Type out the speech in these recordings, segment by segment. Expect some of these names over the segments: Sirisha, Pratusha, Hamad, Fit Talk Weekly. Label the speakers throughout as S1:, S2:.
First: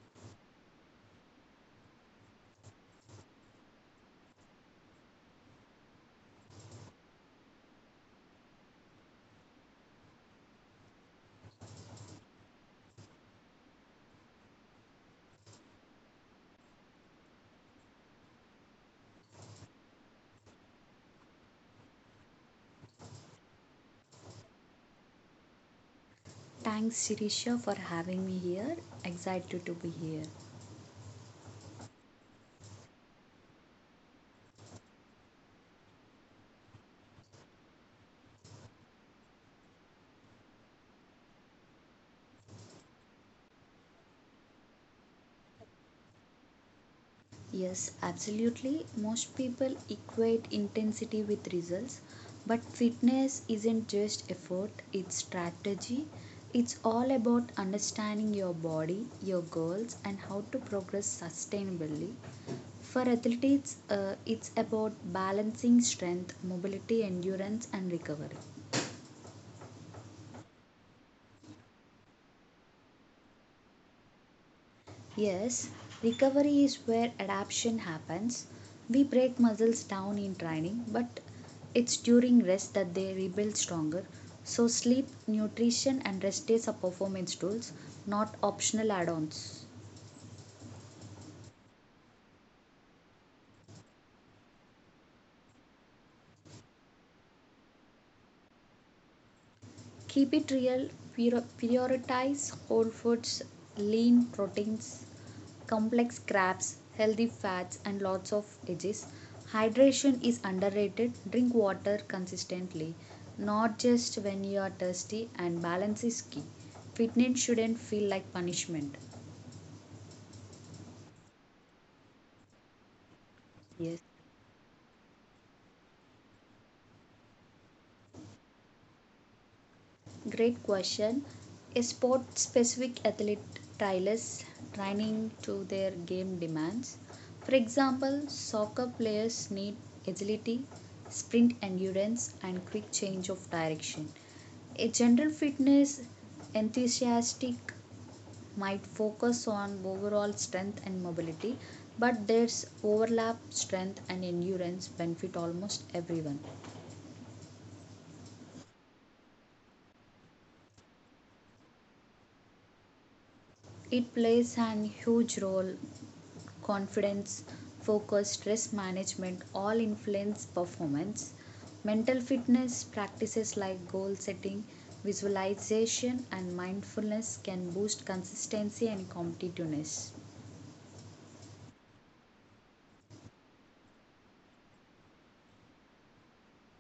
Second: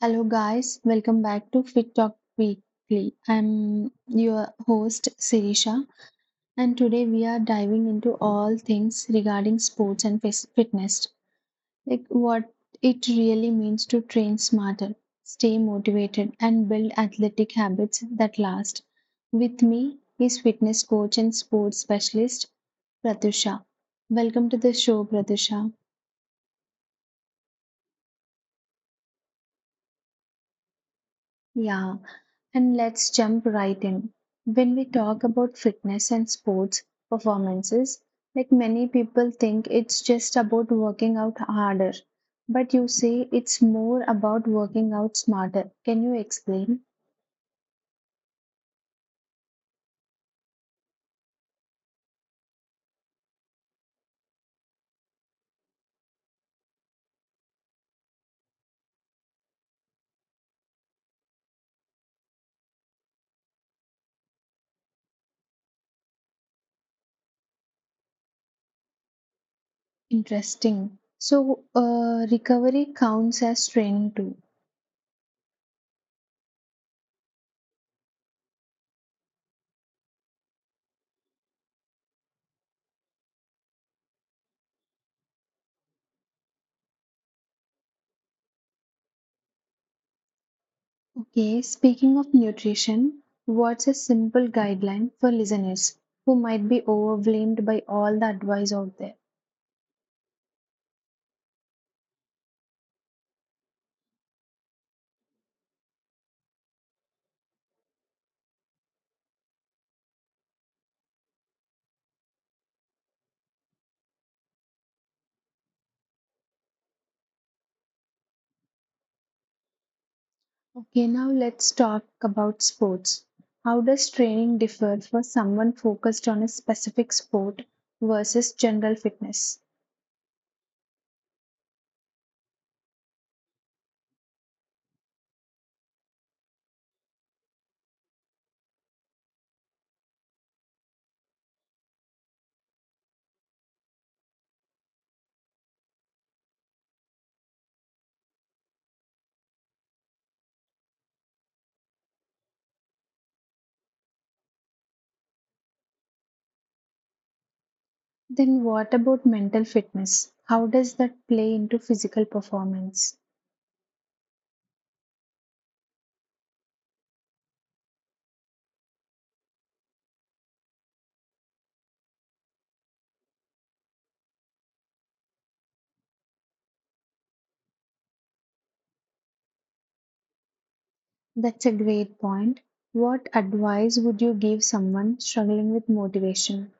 S1: Hello, guys. Welcome back to Fit Talk Weekly. I'm your host, Sirisha, and today we are diving into all things regarding sports and fitness, what it really means to train smarter, stay motivated, and build athletic habits that last. With me is fitness coach and sports specialist, Pratusha. Welcome to the show, Pratusha.
S2: Thanks, Sirisha, for having me here. Excited to be here.
S1: Yeah, and let's jump right in. When we talk about fitness and sports performances, many people think it's just about working out harder, but you say it's more about working out smarter. Can you explain?
S2: Yes, absolutely. Most people equate intensity with results, but fitness isn't just effort, it's strategy. It's all about understanding your body, your goals, and how to progress sustainably. For athletes, it's about balancing strength, mobility, endurance, and recovery.
S1: Interesting. So, recovery counts as training too.
S2: Yes, recovery is where adaptation happens. We break muscles down in training, but it's during rest that they rebuild stronger. So, sleep, nutrition, and rest days are performance tools, not optional add ons.
S1: Okay, speaking of nutrition, what's a simple guideline for listeners who might be overwhelmed by all the advice out there?
S2: Keep it real, prioritize whole foods, lean proteins, complex crabs, healthy fats, and lots of veggies. Hydration is underrated. Drink water consistently, not just when you are thirsty, and balance is key. Fitness shouldn't feel like punishment.
S1: Okay, now let's talk about sports. How
S2: Yes.
S1: does training differ for someone focused on a specific sport versus general fitness?
S2: Great question. A sport specific athlete tailors training to their game demands. For example, soccer players need agility, sprint endurance, and quick change of direction. A general fitness enthusiast might focus on overall strength and mobility, but there's overlap strength and endurance benefit almost everyone.
S1: Then, what about mental fitness? How does that play into physical performance?
S2: It plays an huge role confidence, focus, stress management all influence performance. Mental fitness practices like goal setting, visualization, and mindfulness can boost consistency and competitiveness.
S1: That's a great point. What advice would you give someone struggling with motivation?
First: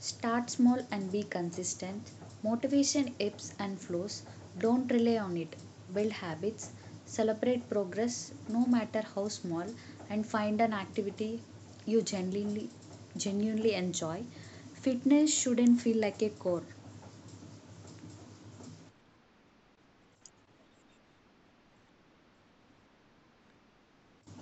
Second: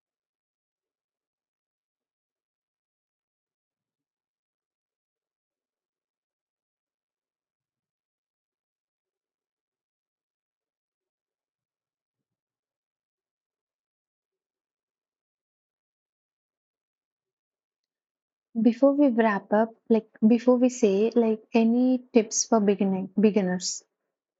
S2: Start small and be consistent. Motivation ebbs and flows. Don't rely on it. Build habits. Celebrate progress, no matter how small, and find an activity you genuinely, genuinely enjoy. Fitness shouldn't feel like a chore.
S1: Before we wrap up, before we say, any tips for beginning beginners?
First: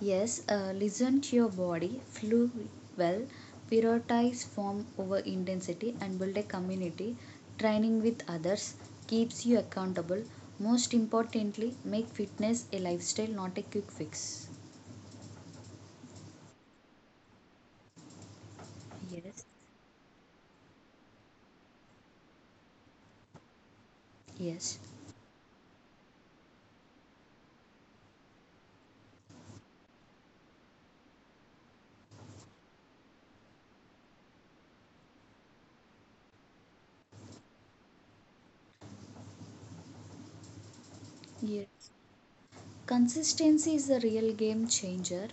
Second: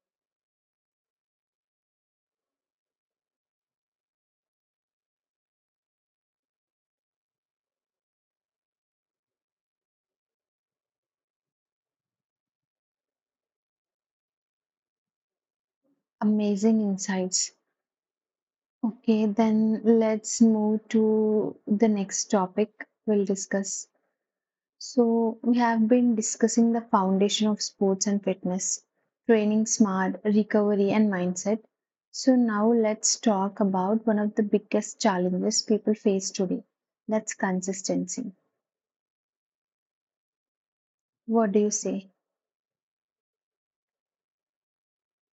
S2: Yes, listen to your body, flow well, prioritize form over intensity, and build a community. Training with others keeps you accountable. Most importantly, make fitness a lifestyle, not a quick fix.
S1: Amazing insights. Okay,
S2: Yes.
S1: then let's move to the next topic we'll discuss.
S2: Yes.
S1: So, we have been discussing the foundation of sports and fitness, training smart, recovery, and mindset. So, now let's talk about one of the biggest challenges people face today, that's consistency. What do you
S2: Yes.
S1: say?
S2: Consistency is the real game changer.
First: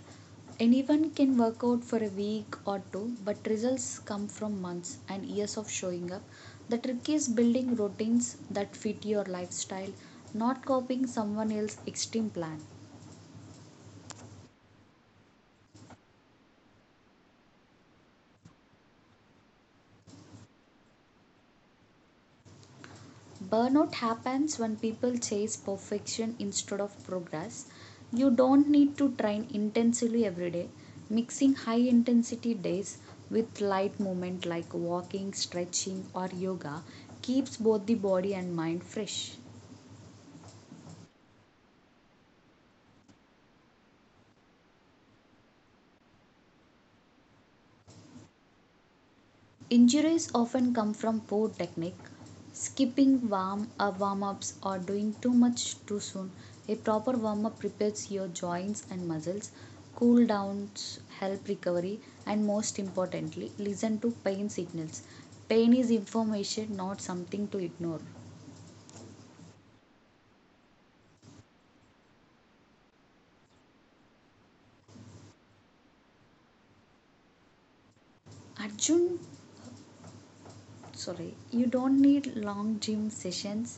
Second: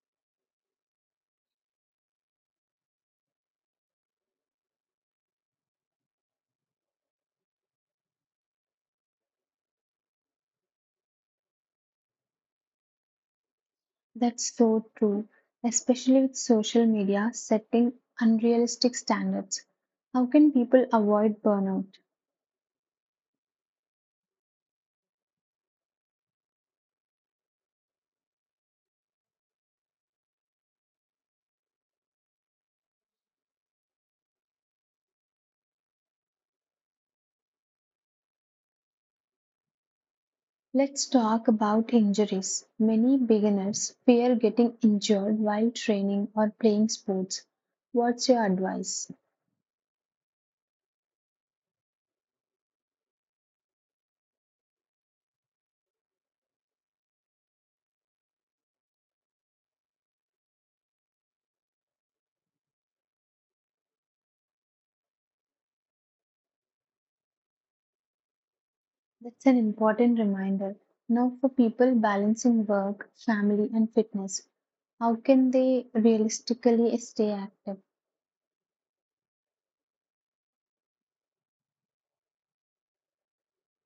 S2: Anyone can work out for a week or two, but results come from months and years of showing up. The trick is building routines that fit your lifestyle, not copying someone else's extreme plan.
S1: That's so true, especially with social media setting unrealistic standards. How can people avoid burnout?
S2: Burnout happens when people chase perfection instead of progress. You don't need to train intensely every day. Mixing high intensity days with light movement like walking, stretching, or yoga keeps both the body and mind fresh.
S1: Let's talk about injuries. Many beginners fear getting injured while training or playing sports. What's your advice?
S2: Injuries often come from poor technique, skipping warm-ups or doing too much too soon. A proper warm-up prepares your joints and muscles. Cool downs help recovery and most importantly, listen to pain signals. Pain is information, not something to ignore.
S1: That's an important reminder. Now, for people balancing work, family, and fitness, how can they realistically stay active?
S2: Arjun, sorry, you don't need long gym sessions.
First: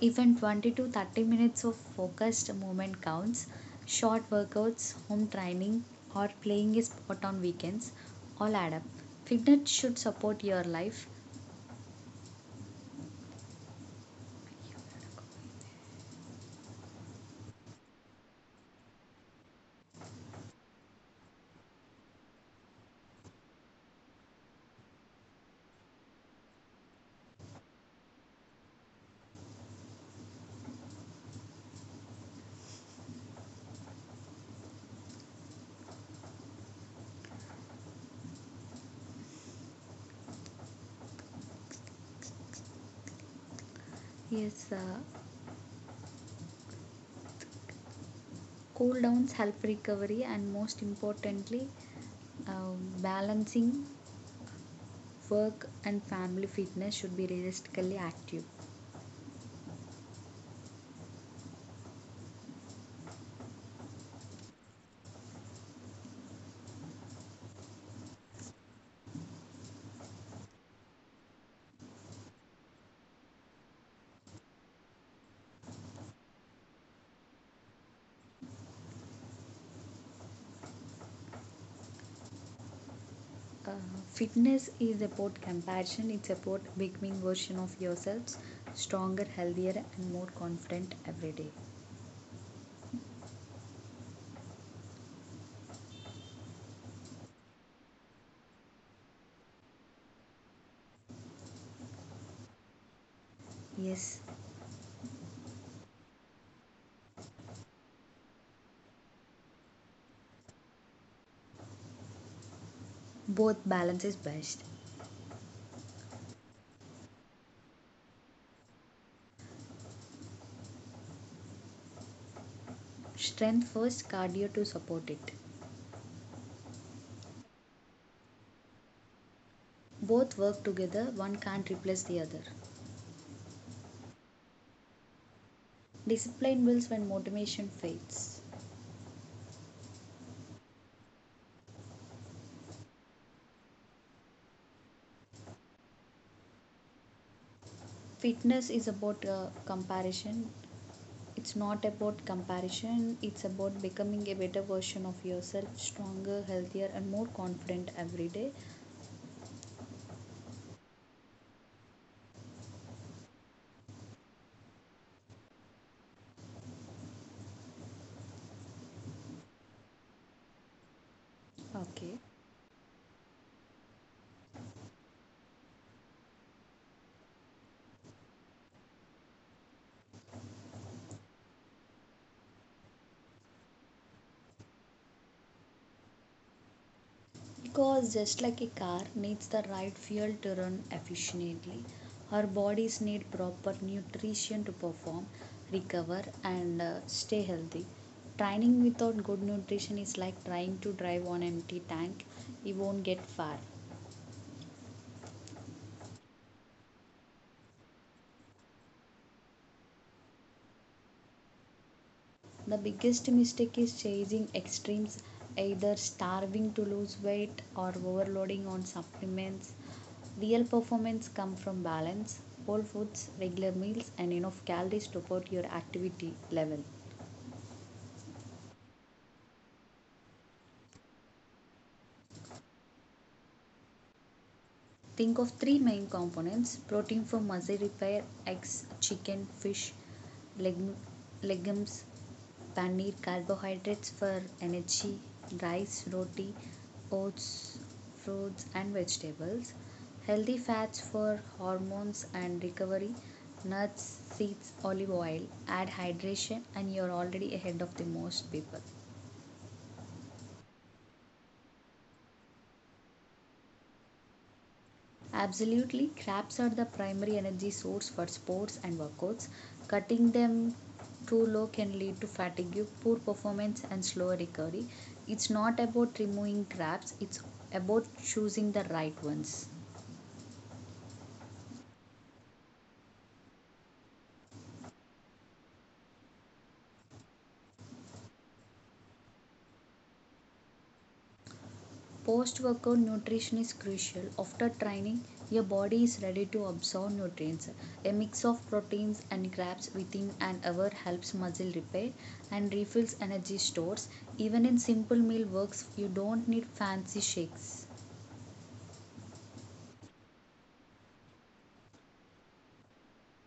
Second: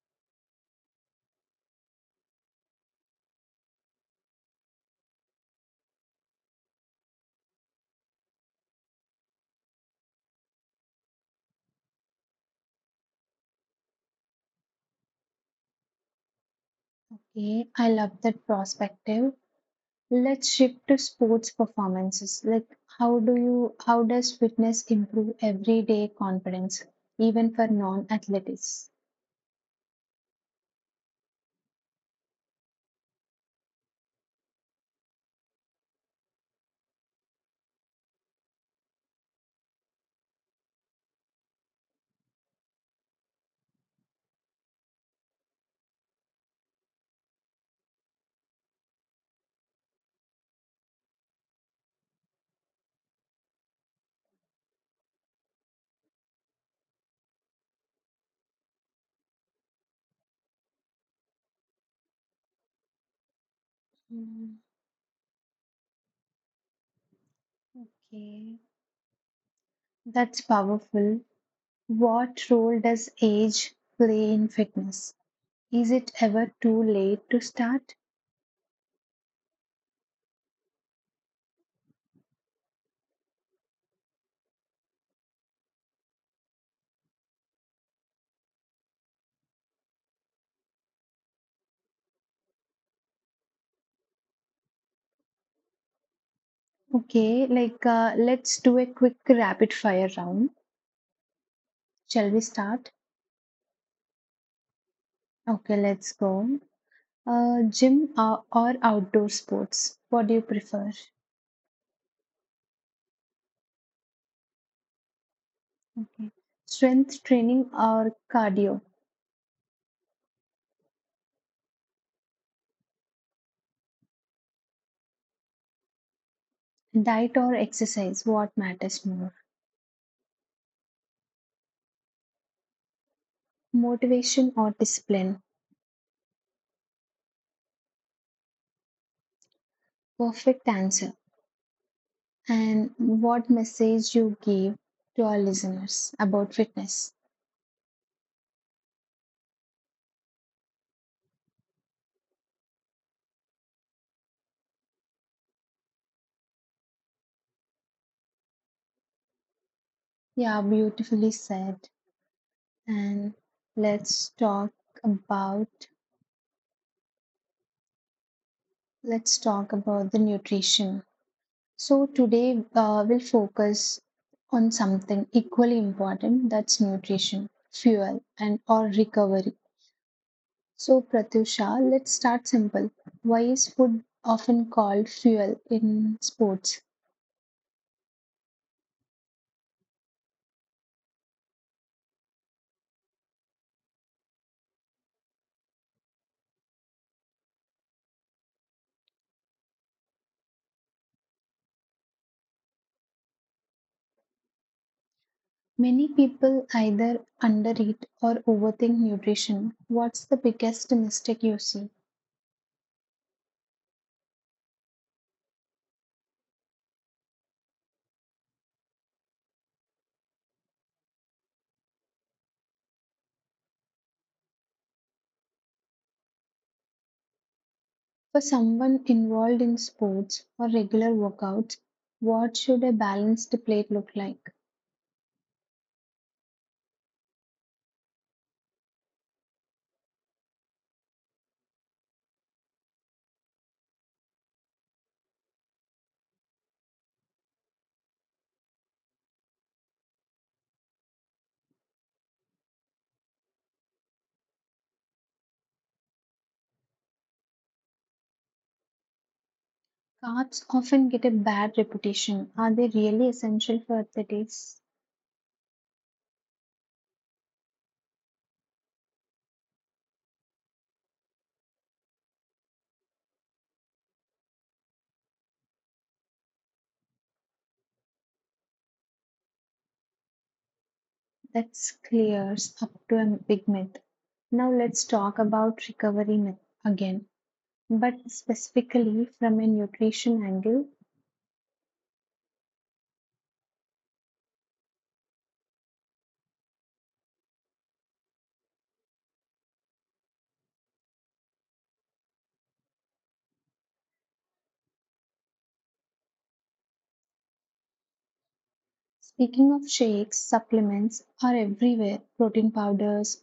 S2: Even 20 to 30 minutes of focused movement counts. Short workouts, home training, or playing a sport on weekends all add up. Fitness should support your life.
S1: Okay, I love that perspective. Let's shift to sports performances. How does fitness improve everyday confidence, even for non-athletes?
S2: Yes, cool downs help recovery, and most importantly, uh, balancing work and family fitness should be realistically active.
S1: Hmm. Okay, that's powerful. What role does age play in fitness? Is it ever too late to start?
S2: Uh, Fitness is about compassion, it's about becoming version of yourselves stronger, healthier, and more confident every day.
S1: Okay, let's do a quick rapid fire round. Shall we start?
S2: Yes,
S1: Okay, let's go. Gym or outdoor sports? What do you prefer?
S2: both balance is best.
S1: Okay. Strength training or cardio?
S2: Strength first, cardio to support it.
S1: Diet or exercise? What matters more?
S2: Both work together, one can't replace the other.
S1: Motivation or discipline?
S2: Discipline builds when motivation fades.
S1: Perfect answer. And what message you give to our listeners about fitness.
S2: Fitness is about comparison. It's not about comparison, it's about becoming a better version of yourself, stronger, healthier, and more confident every day.
S1: Yeah, beautifully said. And let's talk about let's talk about the nutrition. So
S2: Okay.
S1: today uh, we'll focus on something equally important, that's nutrition, fuel, and or recovery. So Pratyusha, let's start simple. Why is food often called fuel in sports?
S2: Because just like a car needs the right fuel to run efficiently, our bodies need proper nutrition to perform, recover, and stay healthy. Training without good nutrition is like trying to drive on empty tank. You won't get far.
S1: Many people either undereat or overthink nutrition. What's the biggest mistake you see?
S2: The biggest mistake is chasing extremes, either starving to lose weight or overloading on supplements. Real performance comes from balance, whole foods, regular meals, and enough calories to support your activity level.
S1: For someone involved in sports or regular workouts, what should a balanced plate look like?
S2: Think of three main components protein for muscle repair, eggs, chicken, fish, leg- legumes paneer carbohydrates for energy rice roti oats fruits and vegetables healthy fats for hormones and recovery nuts seeds olive oil add hydration and you're already ahead of the most people.
S1: Carbs often get a bad reputation. Are they really essential for athletes?
S2: Absolutely, crabs are the primary energy source for sports and workouts. Cutting them too low can lead to fatigue, poor performance, and slower recovery. It's not about removing crabs, it's about choosing the right ones.
S1: That clears up to a big myth. Now let's talk about recovery myth again, but specifically from a nutrition angle.
S2: Post workout nutrition is crucial. After training, your body is ready to absorb nutrients. A mix of proteins and carbs within an hour helps muscle repair and refills energy stores. Even in simple meal works, you don't need fancy shakes.
S1: Speaking of shakes, supplements are everywhere. Protein powders,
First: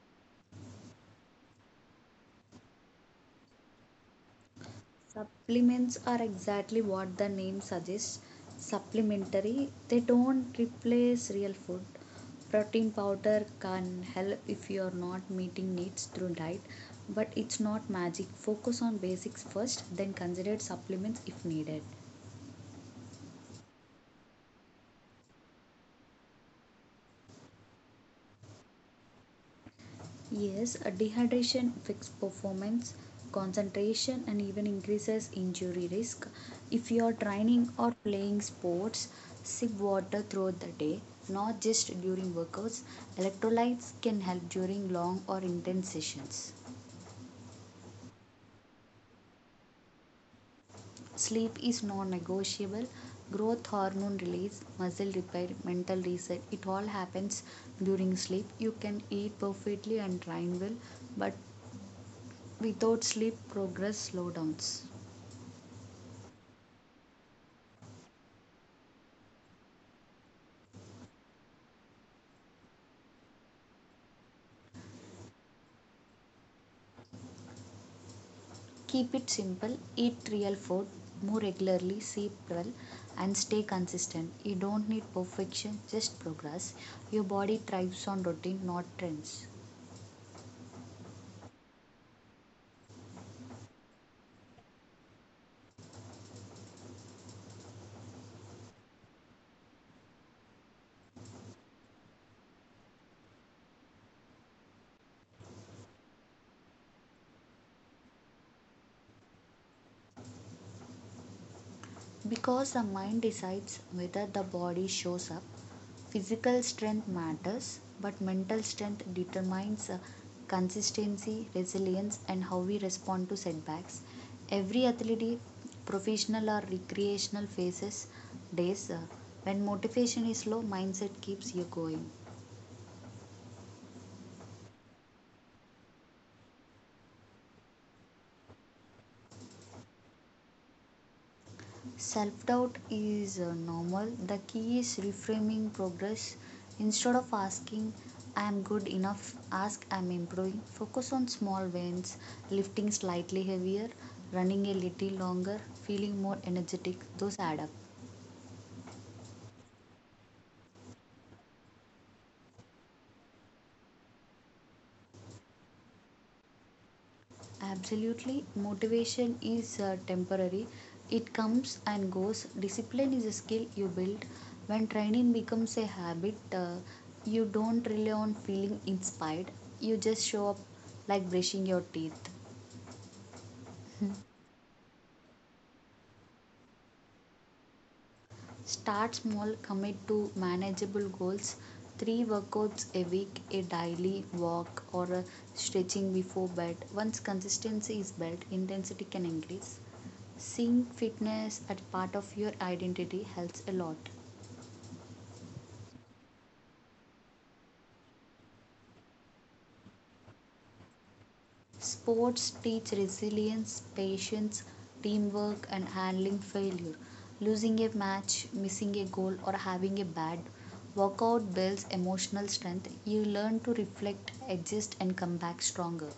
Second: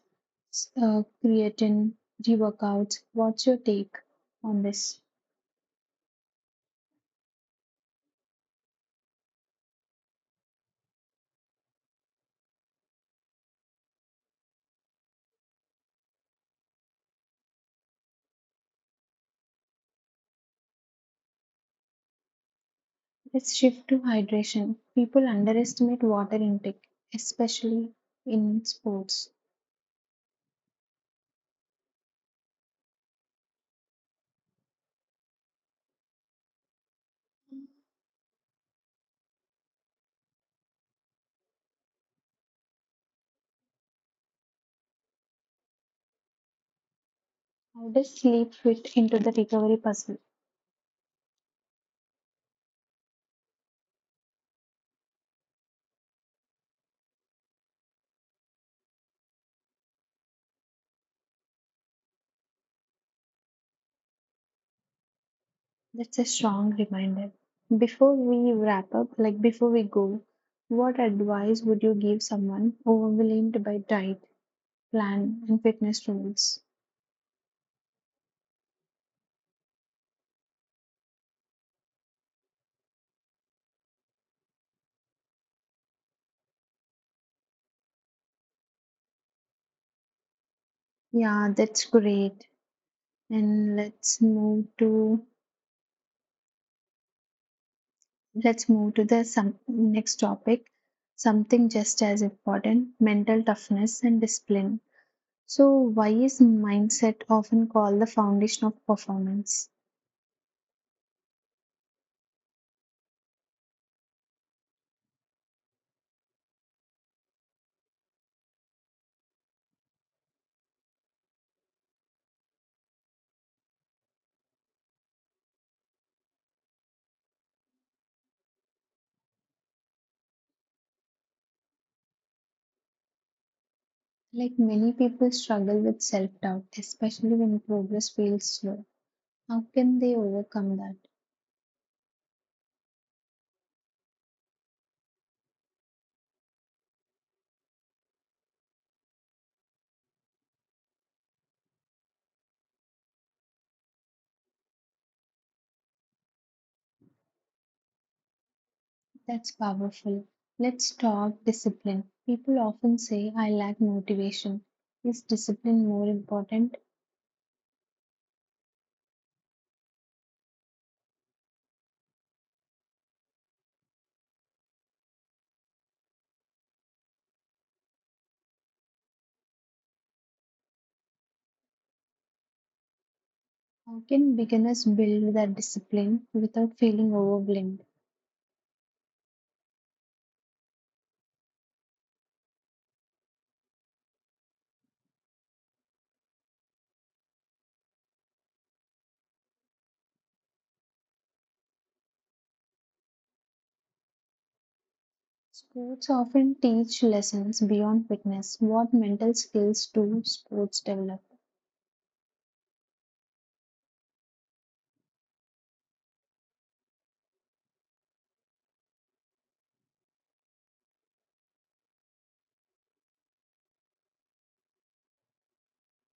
S1: creatine, reworkouts. What's your take on this?
S2: Supplements are exactly what the name suggests supplementary. They don't replace real food. Protein powder can help if you are not meeting needs through diet, but it's not magic. Focus on basics first, then consider supplements if needed.
S1: Let's shift to hydration. People underestimate water intake, especially in sports.
S2: Yes, dehydration affects performance, concentration, and even increases injury risk. If you are training or playing sports, sip water throughout the day, not just during workouts. Electrolytes can help during long or intense sessions.
S1: How does sleep fit into the recovery puzzle?
S2: Sleep is non negotiable. Growth hormone release, muscle repair, mental reset, it all happens during sleep. You can eat perfectly and train well, but without sleep, progress slowdowns.
S1: That's a strong reminder. Before we wrap up, before we go, what advice would you give someone overwhelmed by diet, plan, and fitness rules?
S2: Keep it simple, eat real food, move regularly, sleep well, and stay consistent. You don't need perfection, just progress. Your body thrives on routine, not trends.
S1: Yeah, that's great. And let's move to the some next topic, something just as important, mental toughness and discipline. So why is mindset often called the foundation of performance?
S2: Because the mind decides whether the body shows up, physical strength matters, but mental strength determines consistency, resilience, and how we respond to setbacks. Every athlete, professional or recreational, faces days when motivation is low, mindset keeps you going.
S1: Many people struggle with self-doubt, especially when progress feels slow. How can they overcome that?
S2: Self doubt is normal. The key is reframing progress. Instead of asking, I am good enough, ask, I am improving. Focus on small wins, lifting slightly heavier, running a little longer, feeling more energetic. Those add up.
S1: That's powerful. Let's talk discipline. People often say I lack motivation. Is discipline more important?
S2: Absolutely. Motivation is temporary, it comes and goes. Discipline is a skill you build. When training becomes a habit, you don't rely on feeling inspired, you just show up like brushing your teeth.
S1: How can beginners build that discipline without feeling overwhelmed?
S2: Start small, commit to manageable goals. Three workouts a week, a daily walk, or a stretching before bed. Once consistency is built, intensity can increase. Seeing fitness as part of your identity helps a lot.
S1: Sports often teach lessons beyond fitness. What mental skills do sports develop?
S2: Sports teach resilience, patience, teamwork, and handling failure. Losing a match, missing a goal, or having a bad workout builds emotional strength. You learn to reflect, adjust, and come back stronger.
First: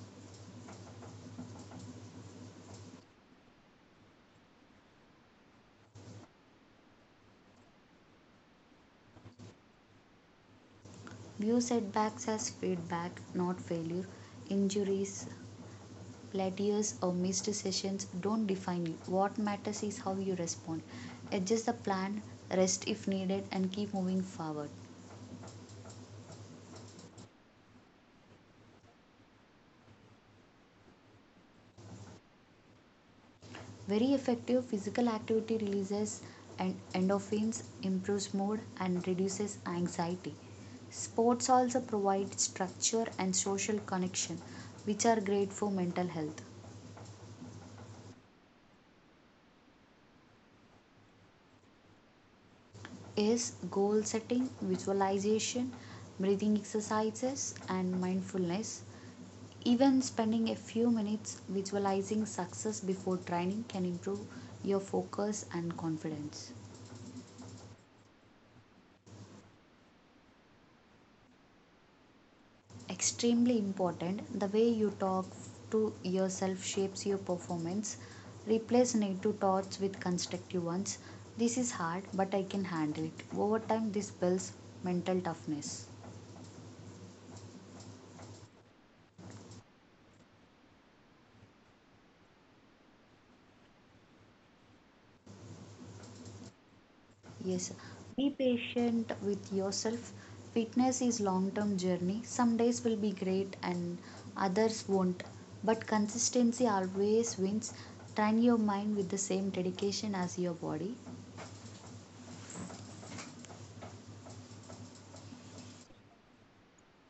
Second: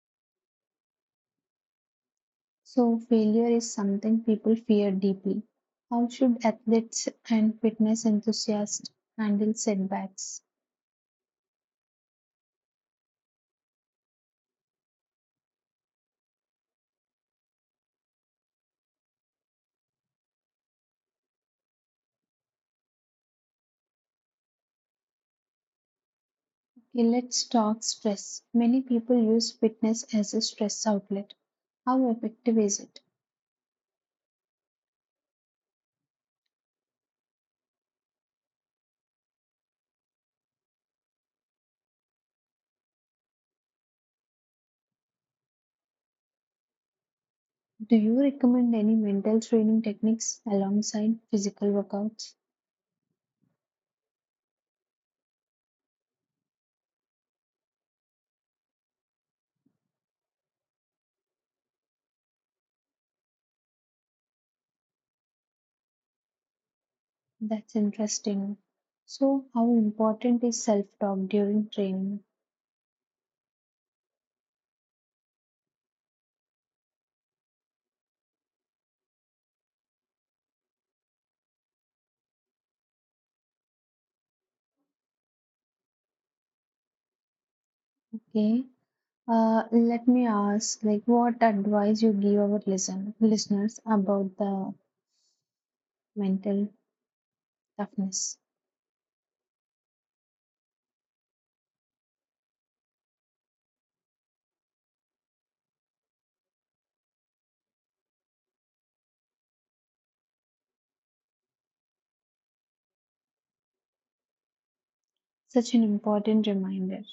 S1: So, failure is something people fear deeply. How should athletes and fitness enthusiasts handle setbacks?
S2: View setbacks as feedback, not failure. Injuries, plateaus or missed sessions don't define you. What matters is how you respond. Adjust the plan, rest if needed, and keep moving forward.
S1: Okay, let's talk stress. Many people use fitness as a stress outlet. How effective is it?
S2: Very effective physical activity releases and endorphins, improves mood, and reduces anxiety. Sports also provide structure and social connection, which are great for mental health.
S1: Do you recommend any mental training techniques alongside physical workouts?
S2: Is goal setting, visualization, breathing exercises, and mindfulness. Even spending a few minutes visualizing success before training can improve your focus and confidence.
S1: That's interesting. So, how important is self-talk during training?
S2: Extremely important the way you talk to yourself shapes your performance. Replace negative thoughts with constructive ones. This is hard, but I can handle it. Over time, this builds mental toughness.
S1: Okay, let me ask, what advice you give our listeners about the mental
S2: Yes, be
S1: toughness?
S2: patient with yourself. Fitness is long-term journey. Some days will be great and others won't. But consistency always wins. Train your mind with the same dedication as your body.
S1: Such an important reminder.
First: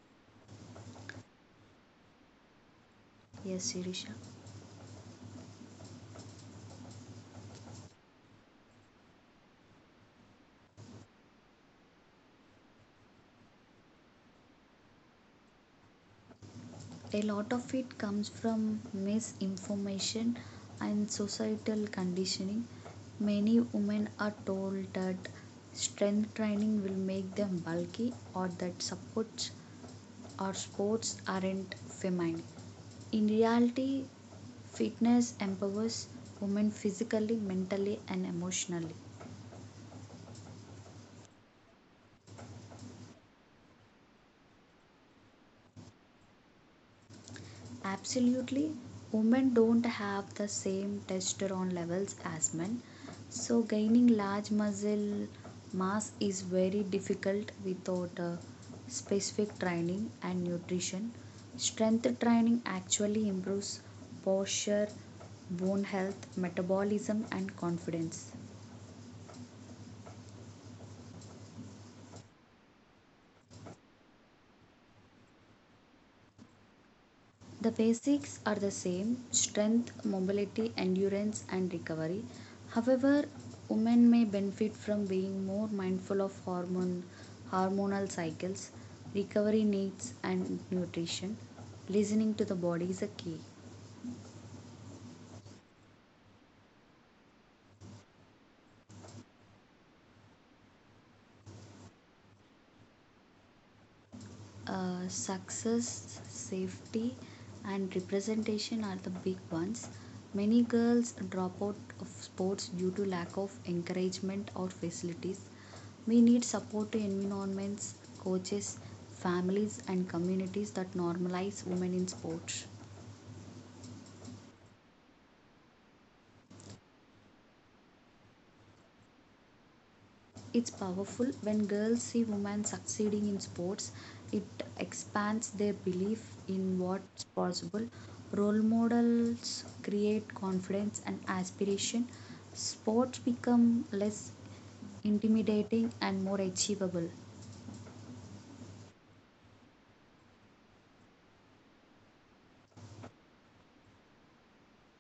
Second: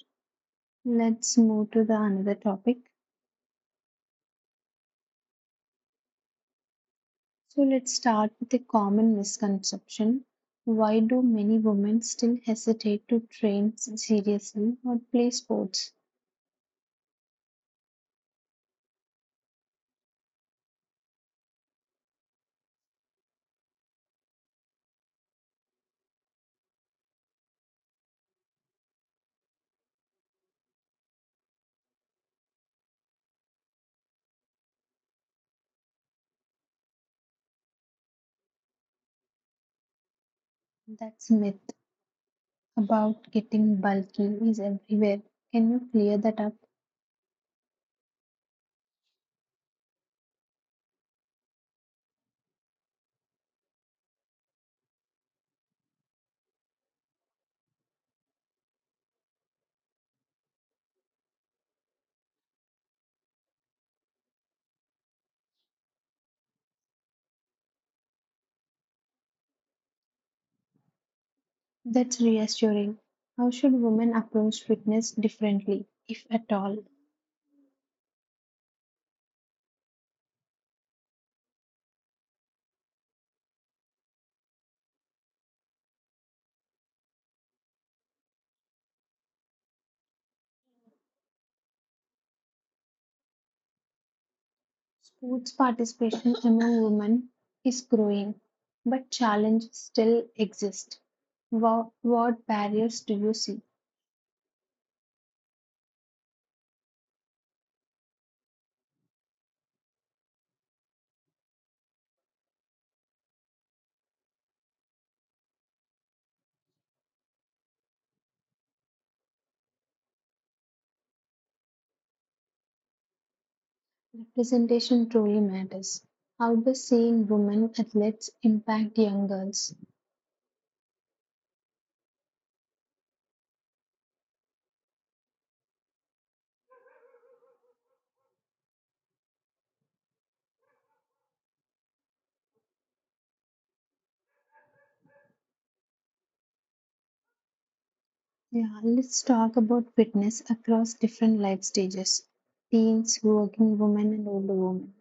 S1: Let's move to the another topic.
S2: Yes, Shirisha.
S1: So, let's start with a common misconception. Why do many women still hesitate to train seriously or play sports?
S2: A lot of it comes from misinformation and societal conditioning. Many women are told that strength training will make them bulky or that supports or sports aren't feminine. In reality, fitness empowers women physically, mentally, and emotionally.
S1: That's a myth about getting bulky is everywhere. Can you clear that up?
S2: Absolutely, women don't have the same testosterone levels as men, so gaining large muscle mass is very difficult without specific training and nutrition. Strength training actually improves posture, bone health, metabolism, and confidence.
S1: That's reassuring. How should women approach fitness differently, if at all?
S2: The basics are the same strength, mobility, endurance, and recovery. However, women may benefit from being more mindful of hormonal cycles, recovery needs, and nutrition. Listening to the body is a key.
S1: Sports participation among women is growing, but challenges still exist. What barriers do you see?
S2: Success, safety, and representation are the big ones. Many girls drop out of sports due to lack of encouragement or facilities. We need supportive environments, coaches, families, and communities that normalize women in sports.
S1: Representation truly matters. How does seeing women athletes impact young girls?
S2: It's powerful when girls see women succeeding in sports. It expands their belief in what's possible. Role models create confidence and aspiration. Sports become less intimidating and more achievable.
S1: Yeah, let's talk about fitness across different life stages, teens, working women, and older women.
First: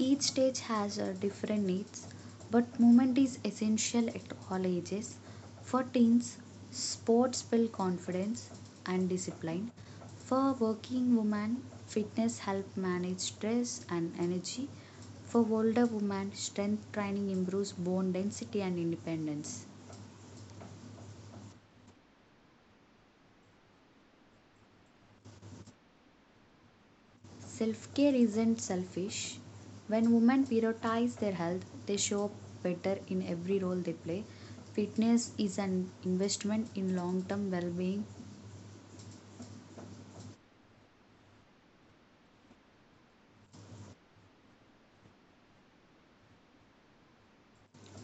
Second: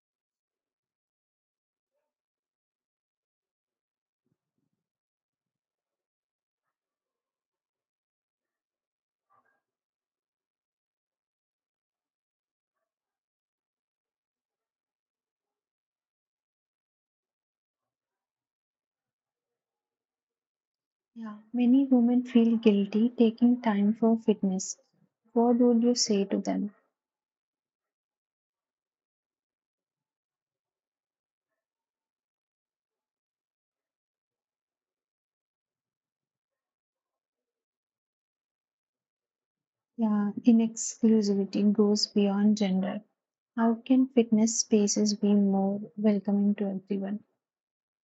S2: Each stage has different needs, but movement is essential at all ages. For teens, sports build confidence and discipline. For working women, fitness helps manage stress and energy. For older women, strength training improves bone density and independence.
S1: Yeah, many women feel guilty taking time for fitness. What would you say to them?
S2: Self care isn't selfish. When women prioritize their health, they show up better in every role they play. Fitness is an investment in long term well being.
S1: Yeah, inexclusivity goes beyond gender. How can fitness spaces be more welcoming to everyone?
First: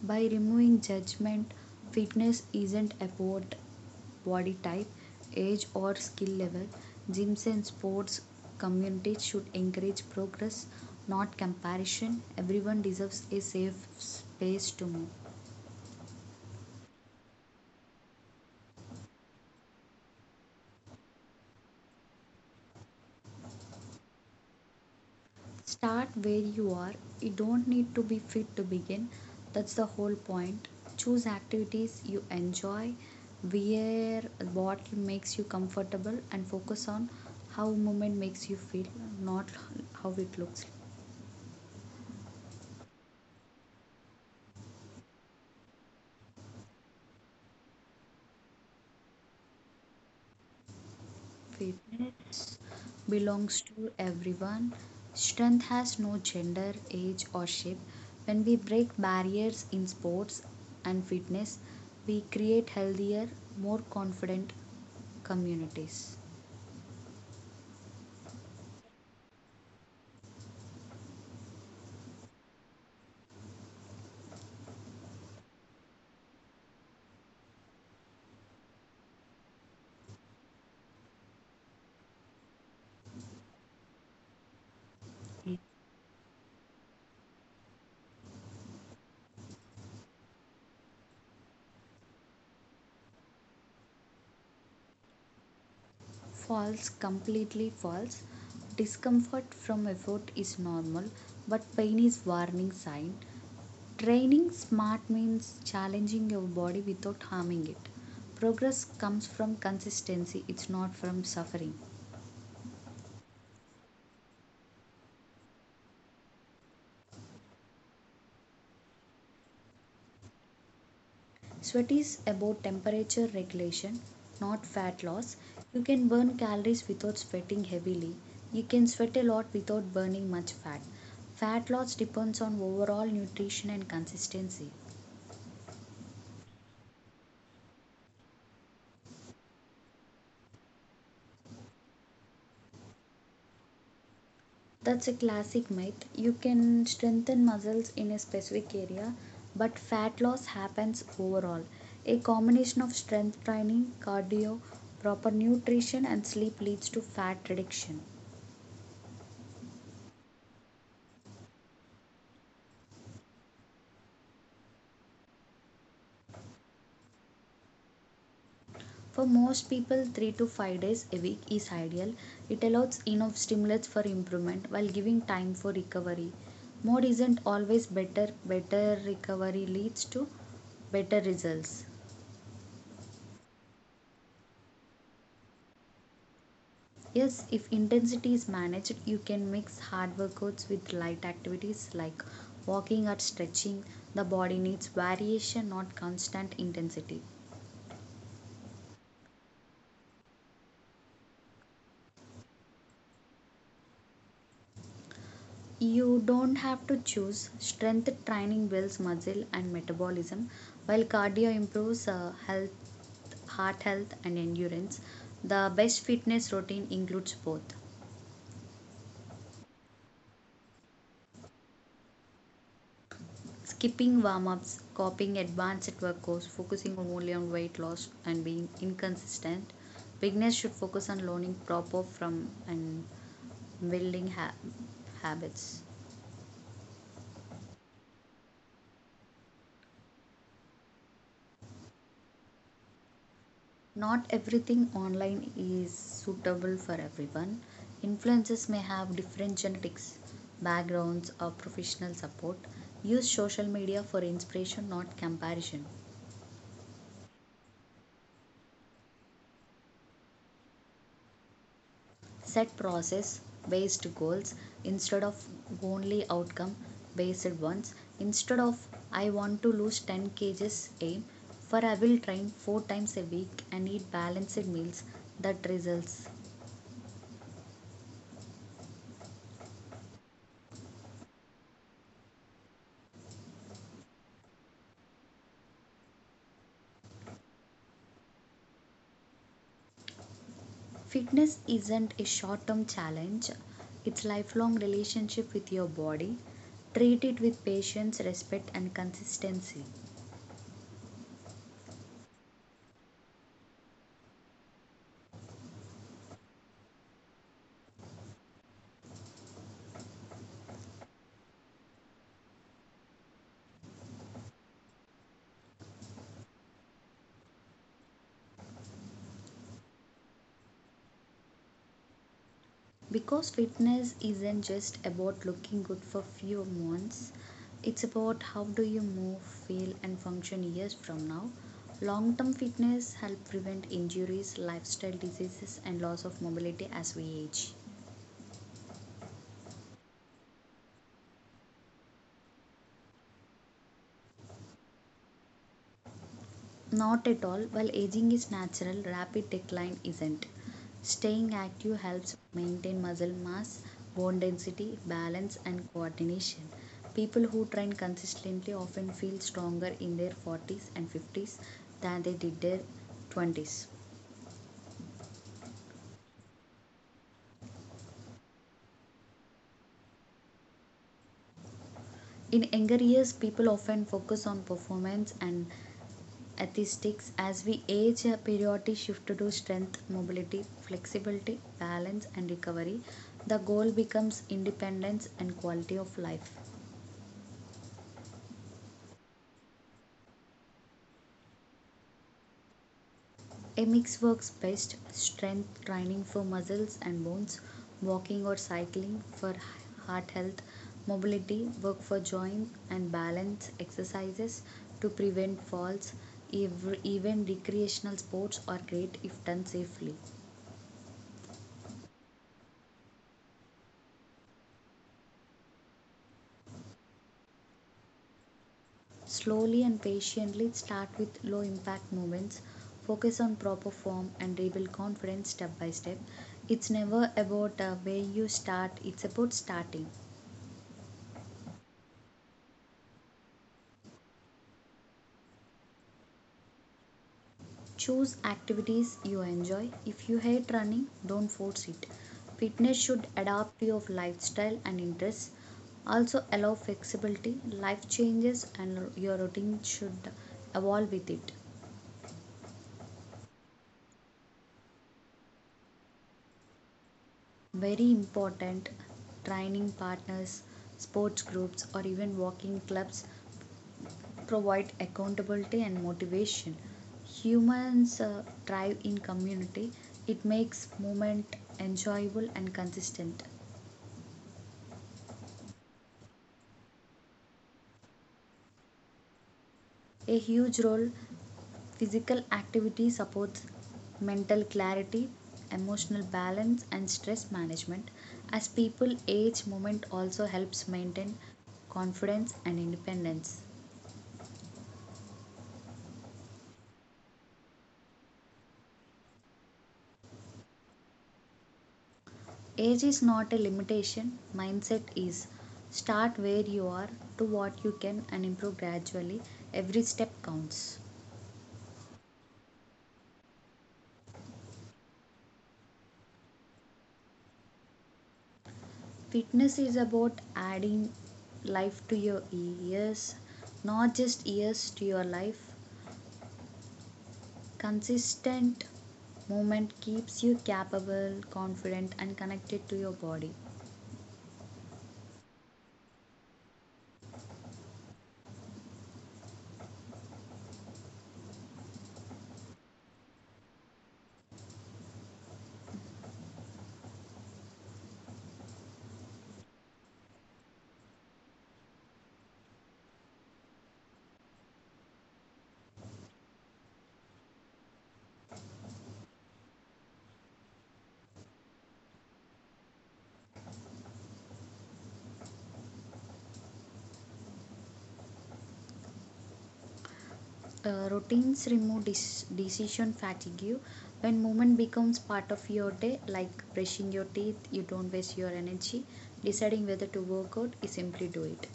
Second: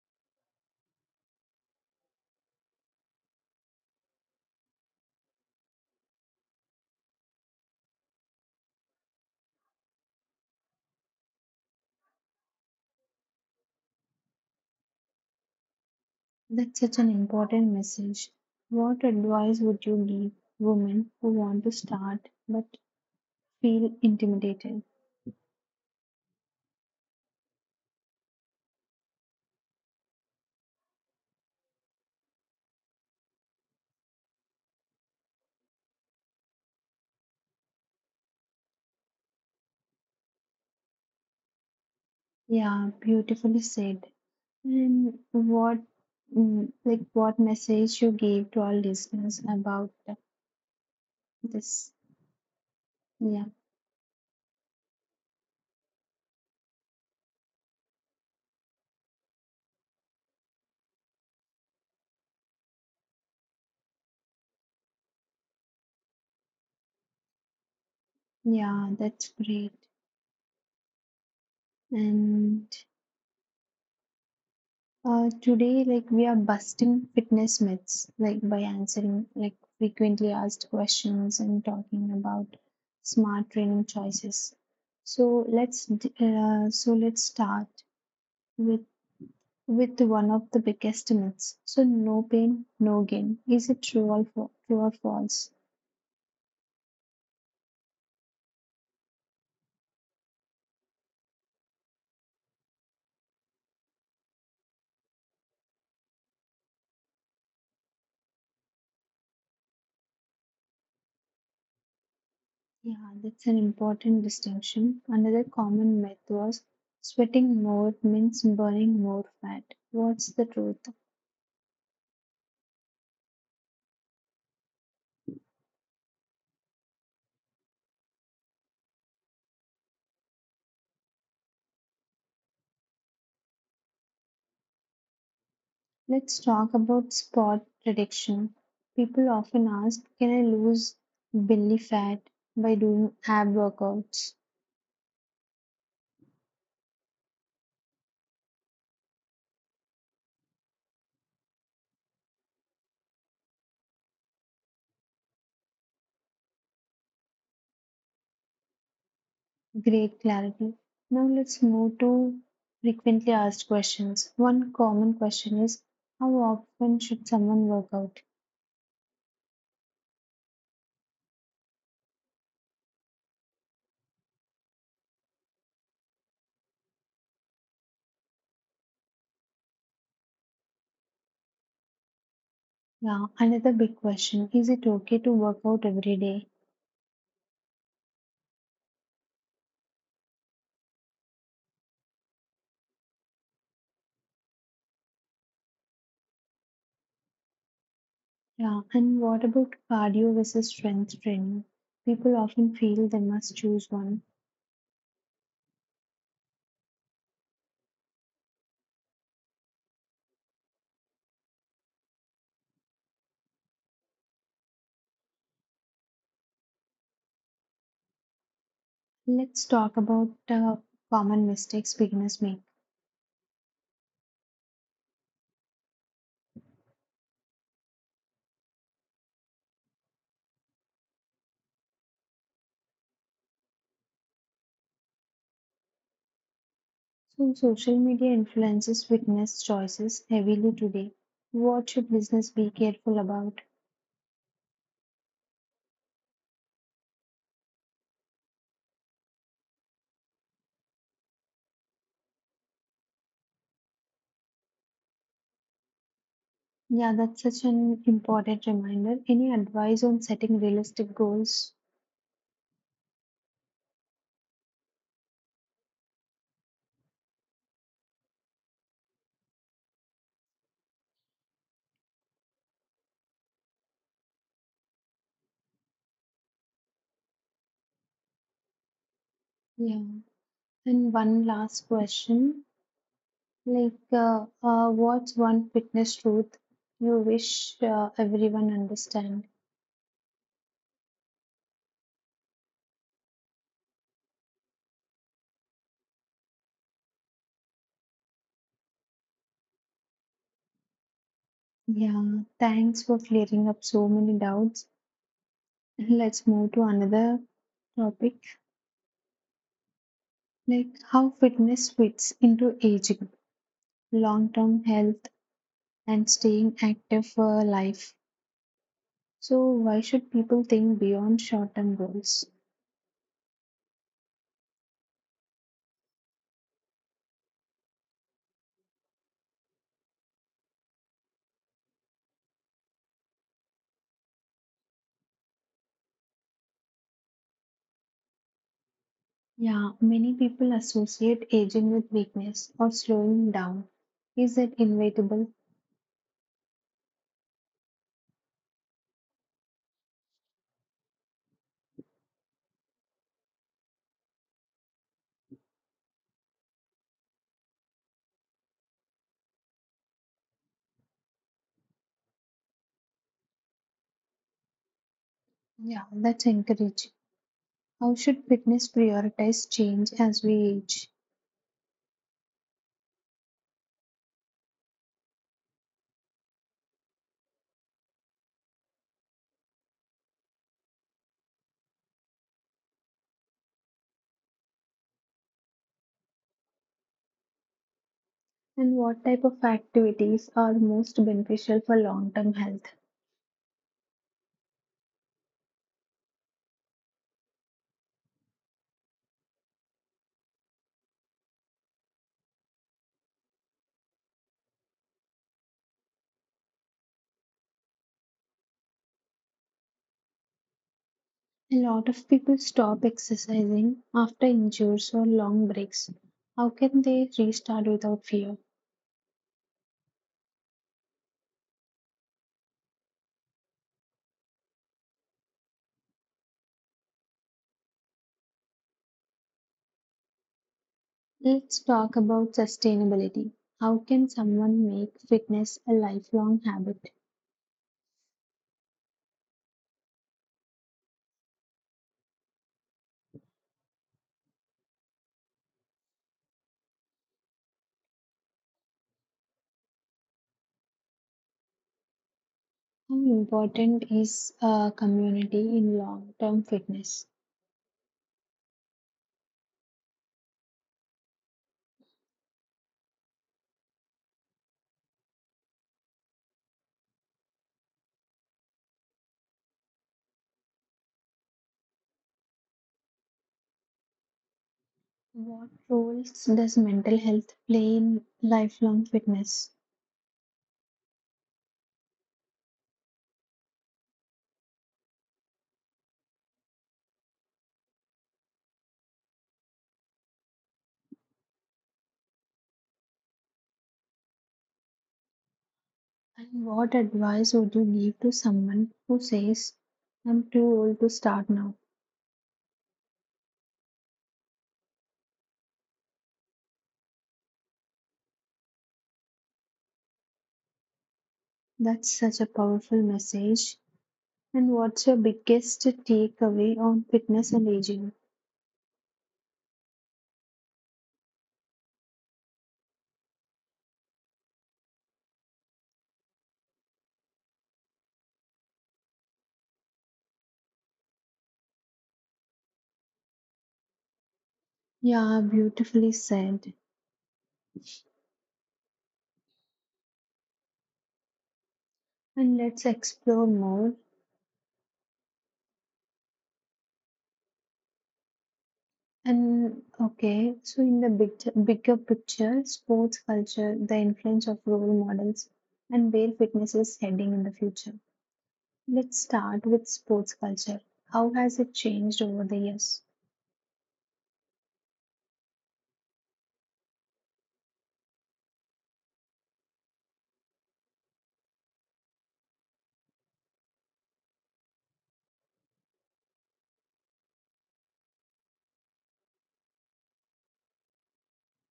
S2: By removing judgment, fitness isn't about body type, age, or skill level. Gyms and sports communities should encourage progress, not comparison. Everyone deserves a safe space to move.
S1: That's such an important message. What advice would you give women who want to start but feel intimidated?
S2: Start where you are. You don't need to be fit to begin. That's the whole point. Choose activities you enjoy, wear what makes you comfortable, and focus on how movement makes you feel, not how it looks.
S1: Yeah, beautifully said. And what message you gave to our listeners about this?
S2: Fitness
S1: Yeah,
S2: belongs to everyone. Strength has no gender, age, or shape. When we break barriers in sports and fitness, we create healthier, more confident communities.
S1: yeah, that's great. And today, we are busting fitness myths, by answering frequently asked questions and talking about smart training choices. So let's start with with one of the biggest myths. So no pain, no gain. Is it true or true or false?
S2: False, completely false. Discomfort from effort is normal, but pain is warning sign. Training smart means challenging your body without harming it. Progress comes from consistency, it's not from suffering.
S1: Yeah, that's an important distinction. Another common myth was sweating more means burning more fat. What's the truth?
S2: Sweat is about temperature regulation, not fat loss. You can burn calories without sweating heavily. You can sweat a lot without burning much fat. Fat loss depends on overall nutrition and consistency.
S1: Let's talk about spot reduction. People often ask, can I lose belly fat by doing ab workouts?
S2: That's a classic myth. You can strengthen muscles in a specific area, but fat loss happens overall. A combination of strength training, cardio, proper nutrition, and sleep leads to fat reduction.
S1: Great clarity. Now let's move to frequently asked questions. One common question is, how often should someone work out?
S2: For most people, 3 to 5 days a week is ideal. It allows enough stimulus for improvement while giving time for recovery. More isn't always better, better recovery leads to better results.
S1: Yeah, another big question, is it okay to work out every day?
S2: Yes, if intensity is managed, you can mix hard workouts with light activities like walking or stretching. The body needs variation, not constant intensity.
S1: Yeah, and what about cardio versus strength training? People often feel they must choose one.
S2: You don't have to choose. Strength training builds muscle and metabolism, while cardio improves health, heart health, and endurance. The best fitness routine includes both.
S1: Let's talk about common mistakes beginners make.
S2: Skipping warm ups, copying advanced workouts, focusing only on weight loss, and being inconsistent. Beginners should focus on learning proper from and building habits.
S1: So, social media influences fitness choices heavily today. What should listeners be careful about?
S2: Not everything online is suitable for everyone. Influencers may have different genetics, backgrounds, or professional support. Use social media for inspiration, not comparison.
S1: Yeah, that's such an important reminder. Any advice on setting realistic goals?
S2: Set process based goals instead of only outcome based ones. Instead of I want to lose 10 kgs, aim for I will train 4 times a week and eat balanced meals that results.
S1: Yeah, and one last question, what's one fitness truth you wish everyone understand?
S2: Fitness isn't a short term challenge, it's lifelong relationship with your body. Treat it with patience, respect and consistency.
S1: Yeah, thanks for clearing up so many doubts. Let's move to another topic, like how fitness fits into aging, long term health, and staying active for life. So, why should people think beyond short term goals?
S2: Because fitness isn't just about looking good for few months, it's about how do you move, feel and function years from now. Long term fitness help prevent injuries, lifestyle diseases and loss of mobility as we age.
S1: Yeah, many people associate aging with weakness or slowing down. Is that inevitable?
S2: Not at all. While aging is natural, rapid decline isn't. Staying active helps maintain muscle mass, bone density, balance, and coordination. People who train consistently often feel stronger in their 40s and 50s than they did their 20s.
S1: Yeah, that's encouraging. How should fitness prioritize change as we age?
S2: In younger years, people often focus on performance and atheistics. As we age, a periodic shift to strength, mobility, flexibility, balance, and recovery, the goal becomes independence and quality of life.
S1: And what type of activities are most beneficial for long term health?
S2: A mix works best, strength training for muscles and bones, walking or cycling for heart health, mobility work for joint and balance exercises to prevent falls. Even recreational sports are great if done safely.
S1: A lot of people stop exercising after injuries or long breaks. How can they restart without fear?
S2: Slowly and patiently start with low impact movements, focus on proper form and rebuild confidence step by step. It's never about where you start, it's about starting.
S1: Let's talk about sustainability. How can someone make fitness a lifelong habit?
S2: Choose activities you enjoy. If you hate running, don't force it. Fitness should adapt to your lifestyle and interests. Also, allow flexibility, life changes, and your routine should evolve with it.
S1: How important is a community in long term fitness?
S2: Very important. Training partners, sports groups or even walking clubs provide accountability and motivation. Humans thrive in community. It makes movement enjoyable and consistent.
S1: What roles does mental health play in lifelong fitness?
S2: A huge role. Physical activity supports mental clarity, emotional balance and stress management. As people age, movement also helps maintain confidence and independence.
S1: And what advice would you give to someone who says, I'm too old to start now?
S2: Age is not a limitation, mindset is. Start where you are, do what you can, and improve gradually. Every step counts.
S1: That's such a powerful message. And what's your biggest takeaway on fitness and aging?
S2: Fitness is about adding life to your years, not just years to your life. Consistent movement keeps you capable, confident, and connected to your body.
S1: Yeah, beautifully said. And let's explore more. And okay, so in the bigger picture, sports culture, the influence of role models, and where fitness is heading in the future. Let's start with sports culture. How has it changed over the years?
S2: Routines remove decision fatigue. When movement becomes part of your day, like brushing your teeth, you don't waste your energy deciding whether to work out, you simply do it.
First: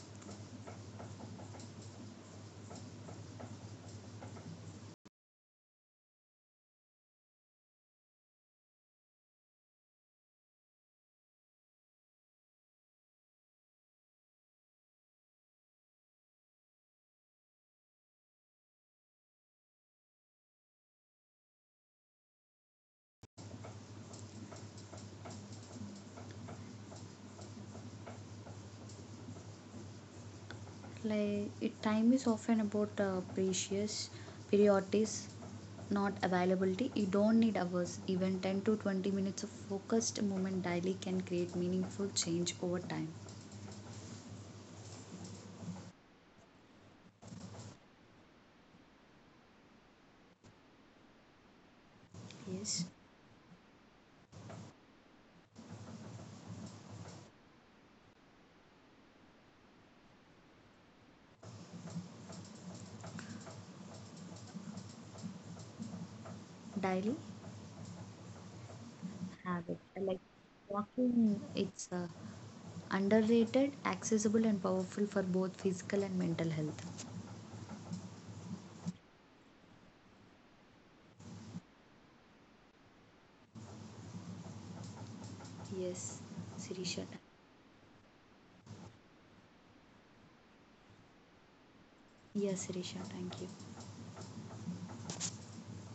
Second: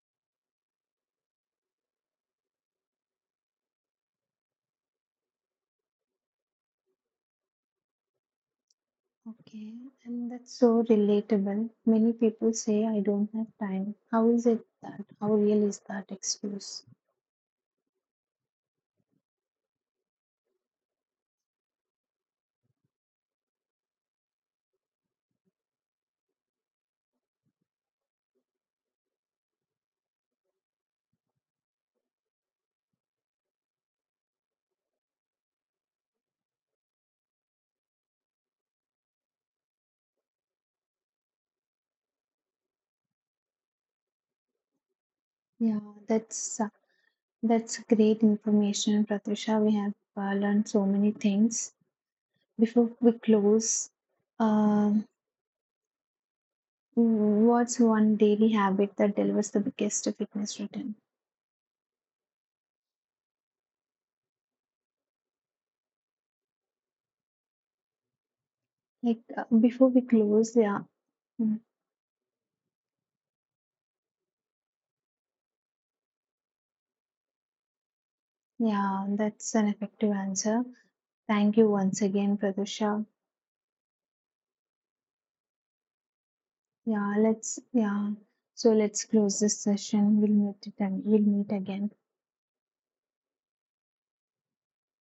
S1: Okay, and that's so relatable. Many people say, I don't have time. How is it that? How real is that excuse?
S2: Like it, time is often about precious priorities, not availability. You don't need hours, even 10 to 20 minutes of focused movement daily can create meaningful change over time.
S1: Yeah, that's uh, that's great information, Pratisha. We have learned so many things. Before
S2: Yes.
S1: we close, um, what's one daily habit that delivers the biggest fitness return?
S2: Daily habit,
S1: Before we
S2: like
S1: close, yeah,
S2: walking.
S1: mm,
S2: It's a underrated, accessible, and powerful for both physical and mental health.
S1: yeah, that's an effective answer. Thank you once again, Pratisha.
S2: Yes,
S1: Yeah,
S2: Sirisha.
S1: let's yeah. So let's close this session. We'll meet again.
S2: Yes, Sirisha, thank you.